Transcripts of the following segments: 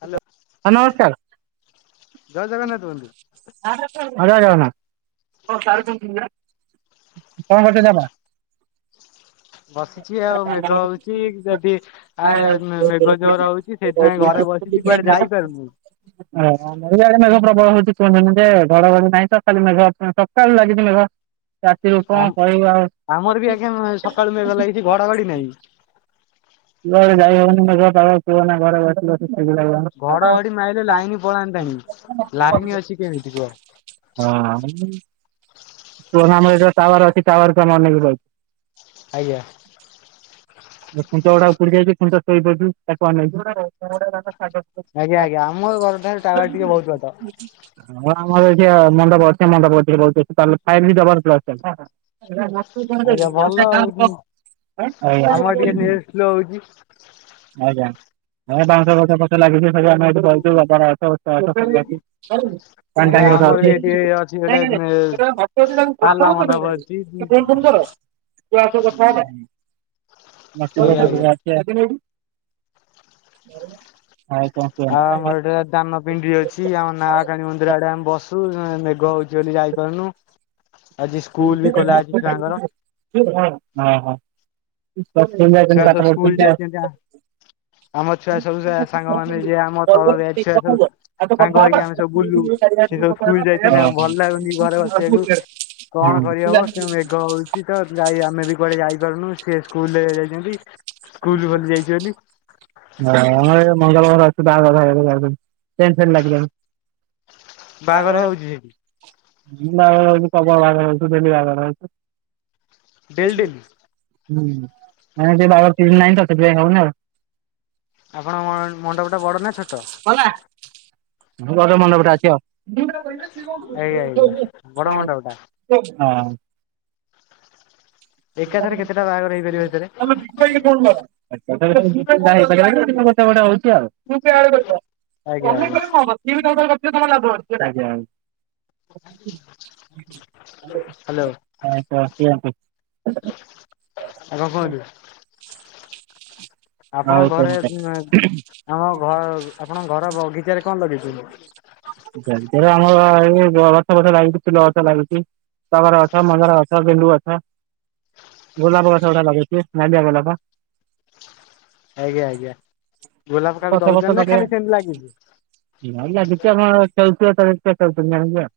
Hello ହ ନମସ୍କାର। ଜୟ ଜଗନ୍ନାଥ ବନ୍ଧୁ [unintelligible] ଜୟ ଜଗନ୍ନାଥ [unintelligible] ବସିଛି ଆଉ କଣ ମେଘ ହଉଛି ଯଦି କରୁଛନ୍ତି ଆ ମେଘ ଜୋର ହଉଛି ଆପଣ? ସେଇଥିପାଇଁ ଘରେ ବସିଛି କୁଆଡେ [unintelligible] ଯାଇପାରୁନି [unintelligible] ମେଘ ପ୍ରବଳ ହଉଛି କୁହୁନ୍ତୁନି ଯେ ଘଡଘଡି ନାହିଁ ଟୋଟାଳି ମେଘ ସକାଳୁ ଲାଗିଛି ମେଘ ରାତିରୁ ଆମ କଣ କହିବ ଆଉ [unintelligible] ଆମର ବି ଆଜ୍ଞା ସକାଳୁ ମେଘ ଲାଗିଛି ଘଡଘଡି ନାହିଁ କୁଆଡେ ଯାଇ ହଉନି ମେଘୁଆ ପାଗ କୁହନା ଘଡଘଡି ଘଡଘଡି ମାରିଲେ ଲାଇନ ପଳାନ୍ତାଣି ଲାଇନ ଅଛି କେମିତି କୁହ। ହଁ-ଅ-ଅ କୁହନା ଆମର ଯ ଟାୱାର ଅଛି ଟାୱାର କୁ ଆମେ ଅନେଇକି ବଇ ଆଜ୍ଞା । ଖୁଣ୍ଟ ଗୁଡା ଉପୁଡି ଯାଇଛି, ଖୁଣ୍ଟ ଶୋଇ ପଡିଛି ତାକୁ ଅନେଇଛୁ। [unintelligible] ଆଜ୍ଞା ଆଜ୍ଞା ଆମ ଘର ଠାରୁ [inaudible] ଟାୱାର ଟିକେ ବହୁତ ବାଟ। ଆମର ଏଠି ମଣ୍ଡପ ଅଛି। ମଣ୍ଡପ ଆଜ୍ଞା ଭଲ ଆଉ ଆମର [unintelligible] [inaudible] ଟିକେ ନେଟ୍ ଶ୍ଲୋ ହୋଉଛି। ଆଜ୍ଞା ହଁ ବାଉଁଶ [unintelligible] ଲାଗଛି [unintelligible] ଆଚ୍ଛା ଆମର ବି ଏଠି [unintelligible] ଅଛି ଗୋଟେ ପାଲା ମଣ୍ଡପ ଅଛି କି ଆସ କଥା ହେବା [inaudible] ଆଜ୍ଞା [unintelligible] ଆଉ ଆମର ଏଟେ ଦାନ ପିଣ୍ଡି ଅଛି। ଆମ ନାହାକଣୀ ମନ୍ଦିର ଆଡେ ଆମେ ବସୁ। ମେଘ ହଉଛି ବୋଲି ଖାଇ ପାରୁନୁ ହଁ ହଁ। [unintelligible] [unintelligible] [unintelligible] ହଁ ହଁ ଛୁଆ ସବୁ ସ୍କୁଲ ଯାଇଛନ୍ତି ଆ ଆମ ଛୁଆ ସବୁ ସାଙ୍ଗମାନେ ଯିଏ ଆମ ତଳ ବ୍ୟାଚ୍ ଛୁଆ ସବୁ ସାଙ୍ଗ ହେଇକି ଆମେ ସବୁ ବୁଲୁ ସେ ସବୁ ସ୍କୁଲ ଯାଇଛନ୍ତି ଆମକୁ ଭଲ ଲାଗୁନି ଘରେ ବସିବାକୁ। [unintelligible] କଣ କରିହବ ସେ ମେଘ ହଉଛି ତ ଯାଇ ଆମେ ବି କୁଆଡେ ଯାଇପାରୁନୁ ସେ ଯାଇଛି ବୋଲି [unintelligible] ହ-ଅ-ଅ-ଅ ମଙ୍ଗଳବାର ବାହାଘର ହଉଛି ସେଠି [unintelligible] [unintelligible] ବେଲଡିନ୍। ହୁଁ [unintelligible] ନାହିଁ ତ ସେଥିପାଇଁ ଖାଉନି ଆଉ। ଆପଣଙ୍କ ଅ-ମ୍ ମଣ୍ଡପ ଟା ବଡ ନା ଛୋଟ? ବଡ଼ ମଣ୍ଡପ ଟା ଅଛି ଏଇ ଏଇ ଆଉ ବଡ ମଣ୍ଡପ ଟା। [unintelligible] ହଁ। ଏକାଥରେ କେତେଟା ବାହାଘର ହେଇପାରିବ [unintelligible] ସେଥିରେ? କେତେ ଗୋଟେ ହଉଛି ଆଜ୍ଞା ଆଜ୍ଞା ଆଉ [unintelligible] ଆଜ୍ଞା ଆଜ୍ଞା ହ୍ୟାଲୋ [unintelligible] ଆଉ କଣ କୁହନ୍ତୁ? ଆଉ ଆପଣଙ୍କ ଘରେ ଆମ ଘ ଆପଣଙ୍କ ଘର ବଗିଚାରେ କଣ ଲଗେଇଚ? କେବଳ ଆମର ଏଇ ଛ ଅଛ ଲାଗିଛି ଫୁଲ ଗଛ ଲାଗିଛି, ଟଗର ଅଛ ମନ୍ଦାର ଗଛ, ଗେଣ୍ଡୁ ଗଛ। ଗୋଲାପ ଗଛ ଗୋଟା ଲଗେଇଛୁ। ନାଳିଆ ଗୋଲାପ। ଆଜ୍ଞା ଆଜ୍ଞା। ଗୋଲାପ ଏ କାହାକୁ ଗଛ ଫଛ ଦଉଛନ୍ତି ନା ଖାଲି ସେମିତି ଲାଗିଛି? ଲଗେଇବା। [unintelligible]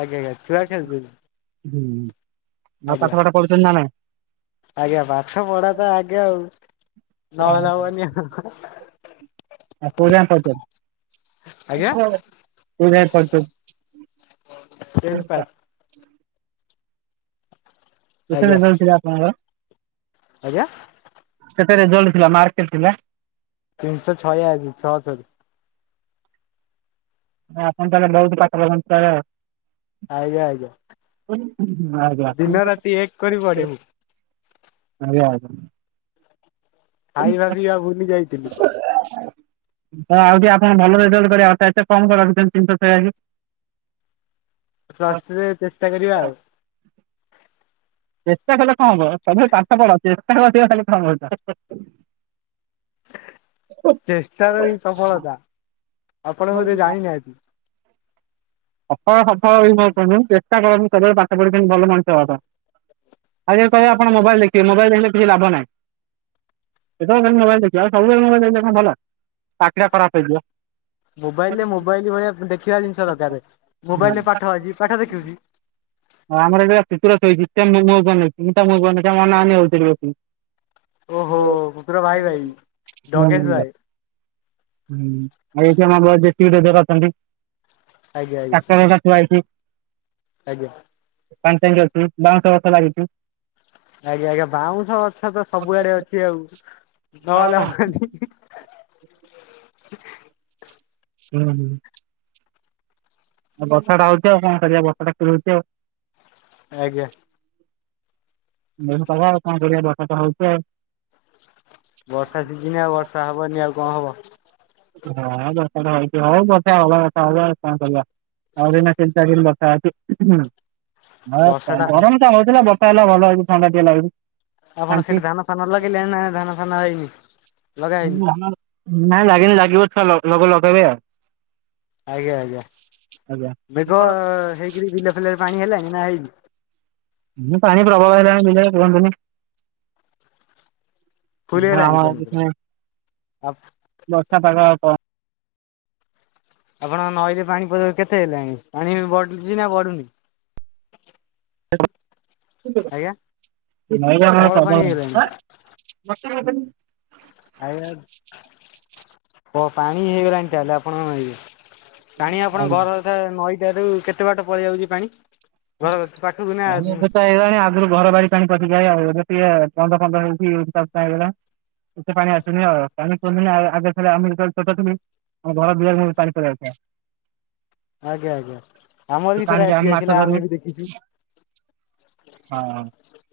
ଆଜ୍ଞା ଆଜ୍ଞା ଛୁଆ ଖେଳୁଛନ୍ତି। ହୁଁ। ଆଉ ପାଠ ଆଜ୍ଞା ପାଠ ପଢୁଛନ୍ତି ନା ନାଇଁ ଆଜ୍ଞା ପାଠ ପଢା ତ ଆଗେ ଆଉ। ନହେଲେ ହବନି ହାଃ ହାଃ। ଆଉ କୋଉଯାଏ ପଢ଼ିଛନ୍ତି ଆଜ୍ଞା କୋଉଯାଏ ପଢ଼ିଛନ୍ତି। ଟେନ୍ଥ ପାସ୍ [unintelligible] କେତେ ଆଜ୍ଞା ରେଜାଲ୍ଟ ଥିଲା ଆପଣଙ୍କର। ଆଜ୍ଞା। କେତେ ରେଜଲ୍ଟ ଥିଲା ମା ତିନିଶହ ଛୟା ଅଶି ଛଅ ଶହରୁ। ଆପଣ ତାହଲେ ବହୁତ ପାଠ ପଢ଼ନ୍ତି ତାହେଲେ। ଆଜ୍ଞା ଆଜ୍ଞା। [unintelligible] ଆଜ୍ଞା। ଦିନ ରାତି ଏକ କରି ପଢେ [unintelligible] ମୁଁ ଆଜ୍ଞା ଆଜ୍ଞା। [inaudible] ତ ଖାଇବା ପିଇବା ଭୁଲି ଯାଇଥିଲି। ଆଉ ଟିକେ ଆପଣ ଭଲ ରେଜଲ୍ଟ କରିବା କଥା। ଏତେ କମ୍ କଣ ରଖିଛନ୍ତି ତିନିଶହ ଛୟାସି। ପ୍ଲସ ଥ୍ରି ରେ ଚେଷ୍ଟା କରିବା ଆଉ। ଚେଷ୍ଟା କଲେ କଣ ହବ ତମେ ପାଠ ପଢ ଚେଷ୍ଟା କରିବା କଥା କଣ କହୁଛ? ଚେଷ୍ଟାର ବି ସଫଳତା ଆପଣ ବୋଧେ ଜାଣିନାହାନ୍ତି। ସଫଳ ସଫଳ [unintelligible] ଚେଷ୍ଟା କରନ୍ତୁ ସବୁବେଳେ ପାଠ ପଢି ସେତି ଭଲ ମଣିଷ ହବା ପାଇଁ । ଆଉ ଯଦି କହିବେ ଆପଣ ମୋବାଇଲ୍ ଦେଖିବେ ମୋବାଇଲ୍ ଦେଖିଲେ କିଛି ଲାଭ ନାହିଁ। କେତେବେଳ କେମିତି ମୋବାଇଲ ଦେଖିବ ଆଉ ସବୁବେଳେ ମୋବାଇଲ ଦେଖିଲେ କଣ ଭଲ ।ଆଖିଟା ଖରାପ ହେଇଯିବ। ମୋବାଇଲ୍ ରେ ମୋବାଇଲ ଭଳିଆ ଅ ଦେଖିବା ଜିନିଷ ଦରକାରେ। ହୁଁ ଆମର ଏଟା ପିଚୁ ରାସ୍ତା [unintelligible] ଯୋଉ ହୁଁ ଓହୋ କୁକୁର ଭାଇ ଭାଇ। ଡଗେଶ ଭାଇ । [unintelligible] ଆଜ୍ଞା ଆଜ୍ଞା ଟାକ୍ଟର ଟା ଥୁଆ ହେଇଚି। ଆଜ୍ଞା ପାଣି ଟାଙ୍କି ଅଛି ବାଉଁଶ ଛ ଲାଗିଛି। ଆଜ୍ଞା ଆଜ୍ଞା ବାଉଁଶ ଗଛ ତ ସବୁଆଡେ ଅଛି ଆଉ। ନହେଲେ ହବନି। [inaudible] [inaudible] ହୁଁ ହୁଁ। ବର୍ଷା ଟା ହଉଛି ଆଉ କଣ କରିବା ବର୍ଷାଟା କୁହୁରୋଉଛି ଆଉ। ଆଜ୍ଞା। ମେଘ ପାଗ ଆଉ କଣ କରିବା ବର୍ଷା ତ ହଉଛି ଆଉ। ବର୍ଷା ସିଜିନ ଆଉ ବର୍ଷା ହବନି ଆଉ କଣ ହବ। ହଁ ଯଦି ତାର ହଉଛି ହଉ । ବର୍ଷା ହବା କଥା ହବ କଣ ଆଉ କରିବା। ଆଉ ଏଇନା ତିନି ଚାରି ଦିନ୍ ବ ବର୍ଷା [unintelligible] ହ ଗରମ ଟା ହଉଥିଲା ବର୍ଷା ହେଲା ଭଲ ହଉଛି ଥଣ୍ଡା ଟିକେ ଲାଗୁଛି। ଆପଣ ଶାନ୍ତି। ସେଠି ଧାନ ଫାନ ଲଗେଇଲେ ନା ଧାନ ଫାନ ହେଇନି। ଲଗା ହେଇନି ଉଁ ଧାନର ନାଇଁ ଲାଗିନି ଲାଗିବ ଏଥ ଲ ଲଗେଇବେ ଆଉ। ଆଜ୍ଞା ଆଜ୍ଞା ଆଜ୍ଞା। ମେଘ ହେଇକିରି ବିଲ ଫିଲରେ ପାଣି ହେଲାଣିି ନା ହେଇନି। ହୁଁ ପାଣି ପ୍ରବଳ ହେଲାଣି ବିଲରେ କୁହନ୍ତୁନି। ଫୁଲ [unintelligible] ହେଲାଣି ପାଣି ପୁରା। ବର୍ଷା ପାଗ କ ଆପଣଙ୍କ ନଈରେ ପାଣି ପଯ କେତେ ହେଲାଣି ପାଣି ବଢୁଛି ନା ବଢୁନି। ଆଜ୍ଞା [unintelligible] ନଈରେ ହଁ କଅଁଳ ପାଣି ପ୍ରବଳ ହେଇଗଲାଣି ପାଣି। ସେପ ଆଜ୍ଞା। ପ ପାଣି ହେଇଗଲାଣି ତାହେଲେ ଆପଣ ପାଣି ଆପଣ ଘର ଟା ନଈଟା ରୁ କେତେ କେତେ ବାଟ ପଳେଇ ଆଉଛି ପାଣି ଘର ପାଖ କୁ ନା ଣି ପ ଆଉ ଟିକେ ପନ୍ଦର ପନ୍ଦର ହେଇଛିଗଲା [unintelligible] ଏତେ ପାଣି ଆସୁନି ଆଉ ପାଣି ଆଉ ଆଗ ଆମଟି [unintelligible] ଆମ ଘର ଦୁଆର ସବୁ ପାଣି ପଳି ଆଉଥିଲା। ଆଜ୍ଞା ଆଜ୍ଞା ସେ ଆମର ବି ଥରେ ପାଣିରେ ଆମେ ମାଛ ଆସିଯାଇଥିଲା ଧରୁ ଆମେ ବି ଦେଖିଛୁ। ହଁ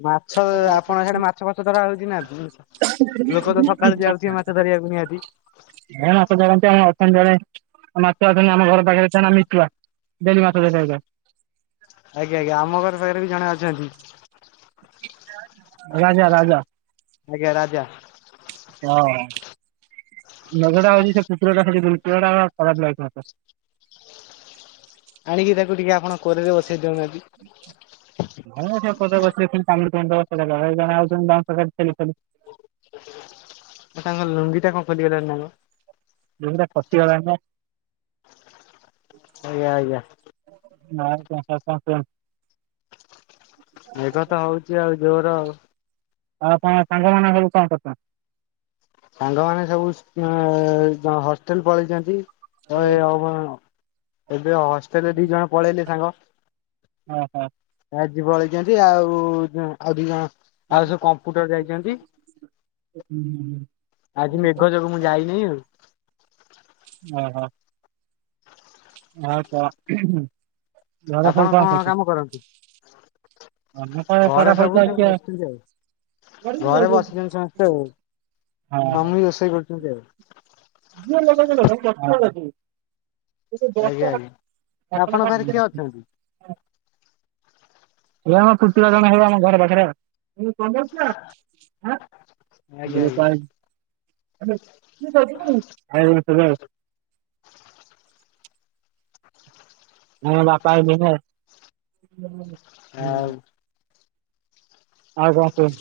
ମାଛ ଆପଣ ସେଆଡେ ମାଛ ଫଛ ଧରା ହଉଛି ନା ଲୋକ ତ ସକାଳୁ ଯାଉଛି ମାଛ ଧରିବାକୁ। ନିହାତି। ଏ ମାଛ ଧରନ୍ତି ଅଛନ୍ତି ଜଣେ ମାଛ ଅଛନ୍ତି ଆମ ଘର ପାଖରେ ତା ନା ମିଟୁଆ ଡେଲି ମା ଆଜ୍ଞା ଆଜ୍ଞା ଆମ ଘର ପାଖରେ ବି ଜଣେ ଅଛନ୍ତି। ରାଜା ରାଜା। ଆଜ୍ଞା ରାଜା। ହଁ। ନଗଡ଼ା ଅବଧି ସେ କୁକୁରା ଟା [unintelligible] ସା ଗୁପୁରଡ଼ା ପ ଲକ ଆଣିକି ତାକୁ ଟିକେ ଆପଣ କୋରରେ ବସେଇ ଦଉନାହାନ୍ତି। ଘଣ ଅଛ କଦଛ [unintelligible] ଚାଲି [unintelligible] ତାଙ୍କ ଲୁଙ୍ଗିଟା କଣ ଖୋଲିଗଲାଣୀ ନା କଣ? ସେଇଟା ଖସିଗଣୀ ବା। ଆଜ୍ଞା ଆଜ୍ଞା। ନଁ କ [unintelligible] ମେଘ ତ ହଉଛି ଆଉ ଜୋର। ପଣ [unintelligible] ସାଙ୍ଗ ମାନେ ସବୁ କଣ କହୁଛନ୍ତି। ସାଙ୍ଗମାନେ ସବୁ ହଷ୍ଟେଲ ପଳେଇଛନ୍ତି। ଓହୋ ଏବେ ହଷ୍ଟେଲରେ ଦି ଜଣ ପଳେଇଲେ ସାଙ୍ଗ। ହଁ ହଁ। ଆଜି ପଳେଇଛନ୍ତି ଆଉ ଆଉ ଦି ଜଣ ଆଉ ସେ କମ୍ପୁଟର ଯାଇଛନ୍ତି। ଆଜି ମେଘ ଯୋଗୁ ମୁଁ ଯାଇନି ଆଉ। ଓ ହୋ। ଆଉ କ ଘର ଆପଣ ସବୁ କଣ କନ୍ କାମ କରନ୍ତି? କରୁଛନ୍ତି। ଆମ ପ [unintelligible] ଘରେ ପରାା ସବୁ ଫଚ ସବୁ ଅଛ ବସିଛନ୍ତି ଆଉ। ଘରେ ବସିଛନ୍ତି ସମସ୍ତେ ଆଉ ମାମି ରୋଷେଇ କରୁଛନ୍ତି ଆଉ। ଯିଏ ଲଗଉଛି ଲଗଉ ଗଛ [unintelligible] ବ ଏ ଆଜ୍ଞା ଆଜ୍ଞା। ଆପଣଙ୍କ ଭ ପାଖରେ କିଏ ଅଛନ୍ତି? [unintelligible] ଇଏ ଆମ ପୁତୁରା ଜଣ ହେବେ ଆମ ଘର ପାଖରେ ଆଉ। ବ କ ଆ ଆଜ୍ଞା ଆଜ୍ଞା। [unintelligible] ହଜ [unintelligible] ଆ ବାପା ଆଇଲେ ଆଉ ଆଉ କଣ କୁହ।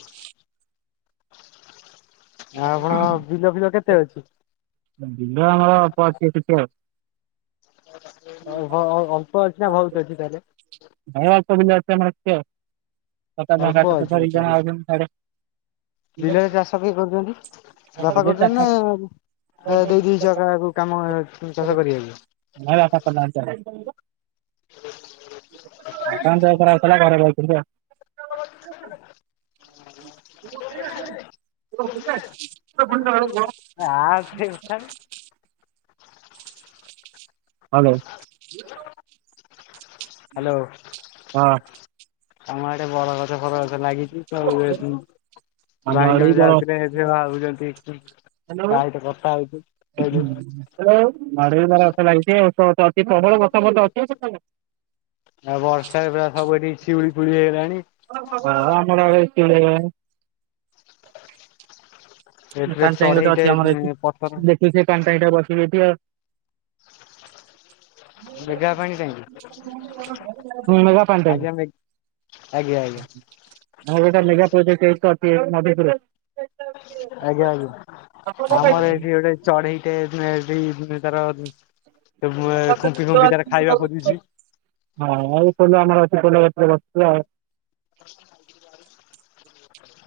ଆ ଆପଣ ବିଲ ଫିଲ କେତେ ଅଛି? ବିଲ ଆମର ଅଳ୍ପ ଅଛି ଟିକେ। ଅଳ୍ପ ଅଛି ନା ବହୁତ ଅଛି ତାହେଲେ ଭାଇବ ଯ ମ କେ ସତ ଅଳ୍ପ ଭଙ୍ଗାଟ ତ ଅଛି ଧାର ଜଣ ତାହେଲେ। ଅ ସା [unintelligible] ବିଲରେ ଚାଷ କିଏ କରୁଛନ୍ତି ବପା ବିଲ କରୁଛନ୍ତି ଚାଷ ନା ଆ ଦେଇଦେଇଛ କହାକୁ କାମ ଚାଷ କରିବାକୁ। ମ ଆପ [unintelligible] ହ ଦୋକାନରେ ଆପଣ ଅଛ ନାଁ ରହୁଛନ୍ତି ଆଉ? [inaudible] ତ ଫୁଣି ଡାଆଳୁ ଆ ସେ କଣ? କଥା ହାଲୋ। ହ୍ୟାଲୋ ହଁ। ଆମ ଆଡ଼େ ବର ଗଛ ଫର ଗଛ ଲାଗିଚି ତ ଏ ଆମ ଭାଇ ଆଡେ ଜଣେ ଯାଉଥୁଲେ ହେ ଯେ ଭାବୁଚନ୍ତି ହଲୋ କହିଲୁ ଉଁହୁଁ ହାଲୋ। ନଡ଼େଇବା ରସ ଲାଗିଚି ଓସ୍ତ ଗଛ ଅଛି ପ୍ରବଳ ଗଛ ଫଛ ଅଛି। ଆ ବର୍ଷା ଏବେ ଆ ସବୁ ଏଠି ଶିଉଳି ଫିଉଳି ହେଇଅଲାଣି। ହଁ ଆମର ଆଡ଼େ ସିଏ ଏଥିରେ ପାଣି ଟାଙ୍କି ଗୋଟେ ଚଢେଇଟେ ଅଛି ଆମର ଏଠି ପଥର ଦେଖିଉ ସେ ପାନ୍ ପ୍ରାଏ ଟା ବସିବି ଏଠି ଆଉ। ମେଘା ପାଣି କାହିଁକି ହୁଁ ନୂଆ ପାଣ୍ ଟାଙ୍କି। ଆଗି ଆଉ ଗୋଟେ ଲେଗା ପ୍ରୋଜେକ୍ଟ୍ ଏଇଥର ଟିଅ ନବେପୁର। ଆଜ୍ଞା ଆଜ୍ଞା ଆମର ଏଠି ଗୋଟେ ଚଢ଼େଇଟେ ମେ ଏଇନେ ତାର ଖୁମ୍ପି ଖୁମ୍ପି ତାର ଖାଇବା ଖୋଜୁଛି ହଁ ଆଉ ତଲେ ଆମର ସାଇକଲ୍ ବେପାରେ ବସଥିଲ। [inaudible]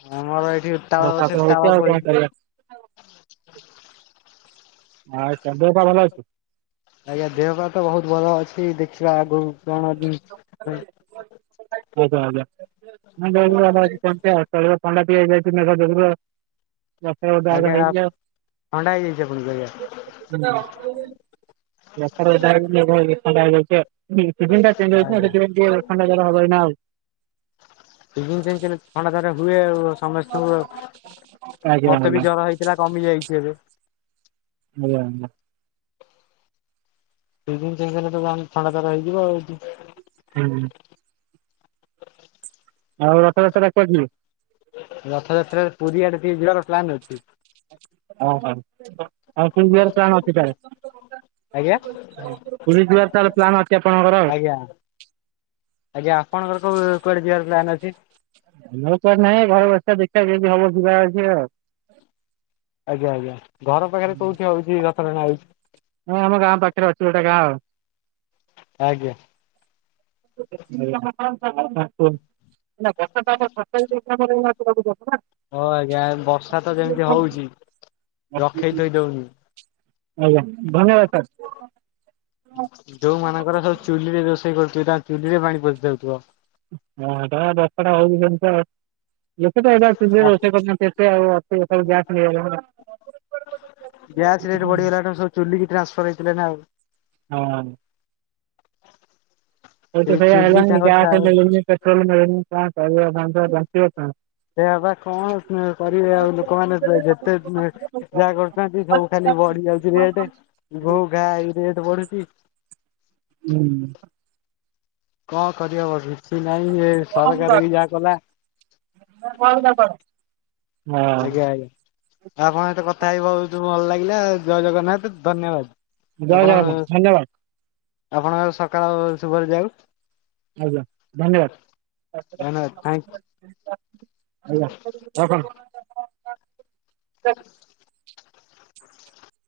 ଆମର ଏଠି ତାଳ ଦେଖା ଗଛ ତ ତାଳ ହୋଇଚି ଆଉ କଣ ଫଳିଛି। କରିବା? ଆଉ ସା ଦେହ ପା ଭଲ ଅଛି? ଆଜ୍ଞା ଦେହ ପା ତ ବହୁତ ଭଲ ଅଛି ଦେଖିବା ଆଗକୁ କଣ ଉଁ ବେଚ ଅଜା ମୁ ଜଇନି [unintelligible] ଆଉ ଥଣ୍ଡା ଟିକେ ହେଇଯାଇଚି ମେଘ ଯୋଗୁରୁ ଆଉ। ଲକ୍ଷେ ଗୋଟେ ଆଗ ଆଜ୍ଞା ହେଇଯାଉ। ଥଣ୍ଡା ହେଇଯାଇଛି ଆପଣଙ୍କୁ ଆଜ୍ଞା ହୁଁ ରଥର ଓଦା ହେଇକି ମେଘ ହେଇକି ଥଣ୍ଡା ହେଇଯା କିଏ ଅଛନ୍ତି କି ସିଜିନ୍ ଟା ଚେଞ୍ଜ୍ ହେଇଚି ନାଁ ସେଥିପାଇଁ ଟିଏ ଥଣ୍ଡା ଜର ହବ ଏ ସିଜିନ୍ ଚେଞ୍ଚ୍ ହେଲେ ଥଣ୍ଡା ଜର ହୁଏ ଆଉ। ସମସ୍ତଙ୍କୁ ଆଜ୍ଞା ମତେ ଆଜ୍ଞା ବି ଜର ହେଇଥିଲା କମି ଯାଇଛି ଏବେ। ମେୟା ଆନଲା। ସିଜିନ୍ ଚେଞ୍ଜ୍ ହେଲେ ତ ବଣି ଥଣ୍ଡା ଜର ହେଇଯିବ ଆଉ। ହୁଁ। ଆଉ ରଥଯାତ୍ର କୁଆଡ଼େ ଯିବେ? ରଥଯାତ୍ରାରେ ପୁରୀ ଆଡ଼େ ଟିକେ ଯିଆର ପ୍ଲାନ୍ ଅଛି। ଆଉ ହଉ ଆଉ ପୁରୀ ଯିବାର ପ୍ଲାନ୍ ଅଛି ତାହେଲେ। ଆଜ୍ଞା ପୁରୀ ଯିବାର ତାହେଲେ ପ୍ଲାନ୍ ଅଛି ଆପଣଙ୍କର ଆଉ। ଆଜ୍ଞା ଆଜ୍ଞା ଆପଣଙ୍କର କୋଉ କୁଆଡ଼େ ଯିବାର ପ୍ଲନ୍ ଅଛି? କି ହବ ଯିବାର ଅଛି ଅଛି। ଆଜ୍ଞା ଆଜ୍ଞା ଘର ପାଖରେ କୋଉଠି ହଉଚି ରଥଟେଣା ହଉ ହଁ ଆମ ଗାଁ ପାଖରେ ଅଛି ଗୋଟେ ଗାଁ ଆଉ। ଆଜ୍ଞା। ଅଇଥା ଆଉ କଁ କୁହ। ହଁ ଆଜ୍ଞା ବର୍ଷା ତ ଯେମିତି ହଉଚି ରଖେଇ ଥୋଇ ଦଉନି। ଆଜ୍ଞା ଧନ୍ୟବାଦ ସାର୍। ଯୋଉମାନଙ୍କର ସବୁ ଚୁଲିରେ ରୋଷେଇ କରୁଥୁବେ ତାଙ୍କ ଚୁଲିରେ ପାଣି ପସି ଯାଉଥୁବ। ହଁ ଟା ଦସ୍ତଟା ହଉଚି ସେମିତି ଆଉ। ଲୋକେ ତ ଏବେ‌ ଆଉ ଚୁଲିରେ ରୋଷେଇ କରୁନାହାନ୍ତି ଏତେ ଆଉ ଅଛି ଏଥର ଗ୍ୟାସ୍ ନେଇଆଇଲେଣି ନାଁ। ଗ୍ୟାସ୍ ରେଟ୍ ବଢ଼ିଗଲା ତମେ ସବୁ ଚୁଲିକି ଟ୍ରାନ୍ସଫର ହେଇଥିଲା ନାଁ ଆଉ। ହଁ। ଓଉ ତ ସେଇ ସେଇଆ ଚୁଲି ହେଲାଣି ତାଙ୍କର ସା ଗ୍ୟାସ୍ ମିଳୁନି ପେଟ୍ରାଲ୍ ମିଳୁନି କଣ କରିବ ମଣିଷ ବଞ୍ଚବ କଣ? ସେଆ ପା କଣ କରିବେ ଆଉ ଲୋକମାନେ ଯେତେ ଯାହା କରୁନ୍ତିଛନ୍ତି ସବୁ ଖାଲି ବଢି ଯାଉଛି ରେଟ ଘୋ ଘା ହେଇ ରେଟ ବଢୁଛି। ହୁଁ। କଣ କରି ହବବି? କିଛି ନାଇଁ ଇଏ ସରକାର ବି ଯାହା କଲା ହଁ ଆଜ୍ଞା ଆଜ୍ଞା ଆଉ ଆପଣଙ୍କ ସହିତ କଥା ହେଇ ବହୁତ ଭଲ ଲାଗିଲା ଜୟ ଜଗନ୍ନାଥ ଧନ୍ୟବାଦ। ଜୟ ଜଗନ୍ନାଥ ଧନ୍ୟବାଦ। ଆପଣଙ୍କ ସକାଳ ଶୁଭରେ ଯାଉ। ଆଜ୍ଞା ଧନ୍ୟବାଦ ଥ୍ୟାଙ୍କ ୟୁ। ଧନ୍ୟବାଦ। ଆଜ୍ଞା ରଖନ୍ତୁ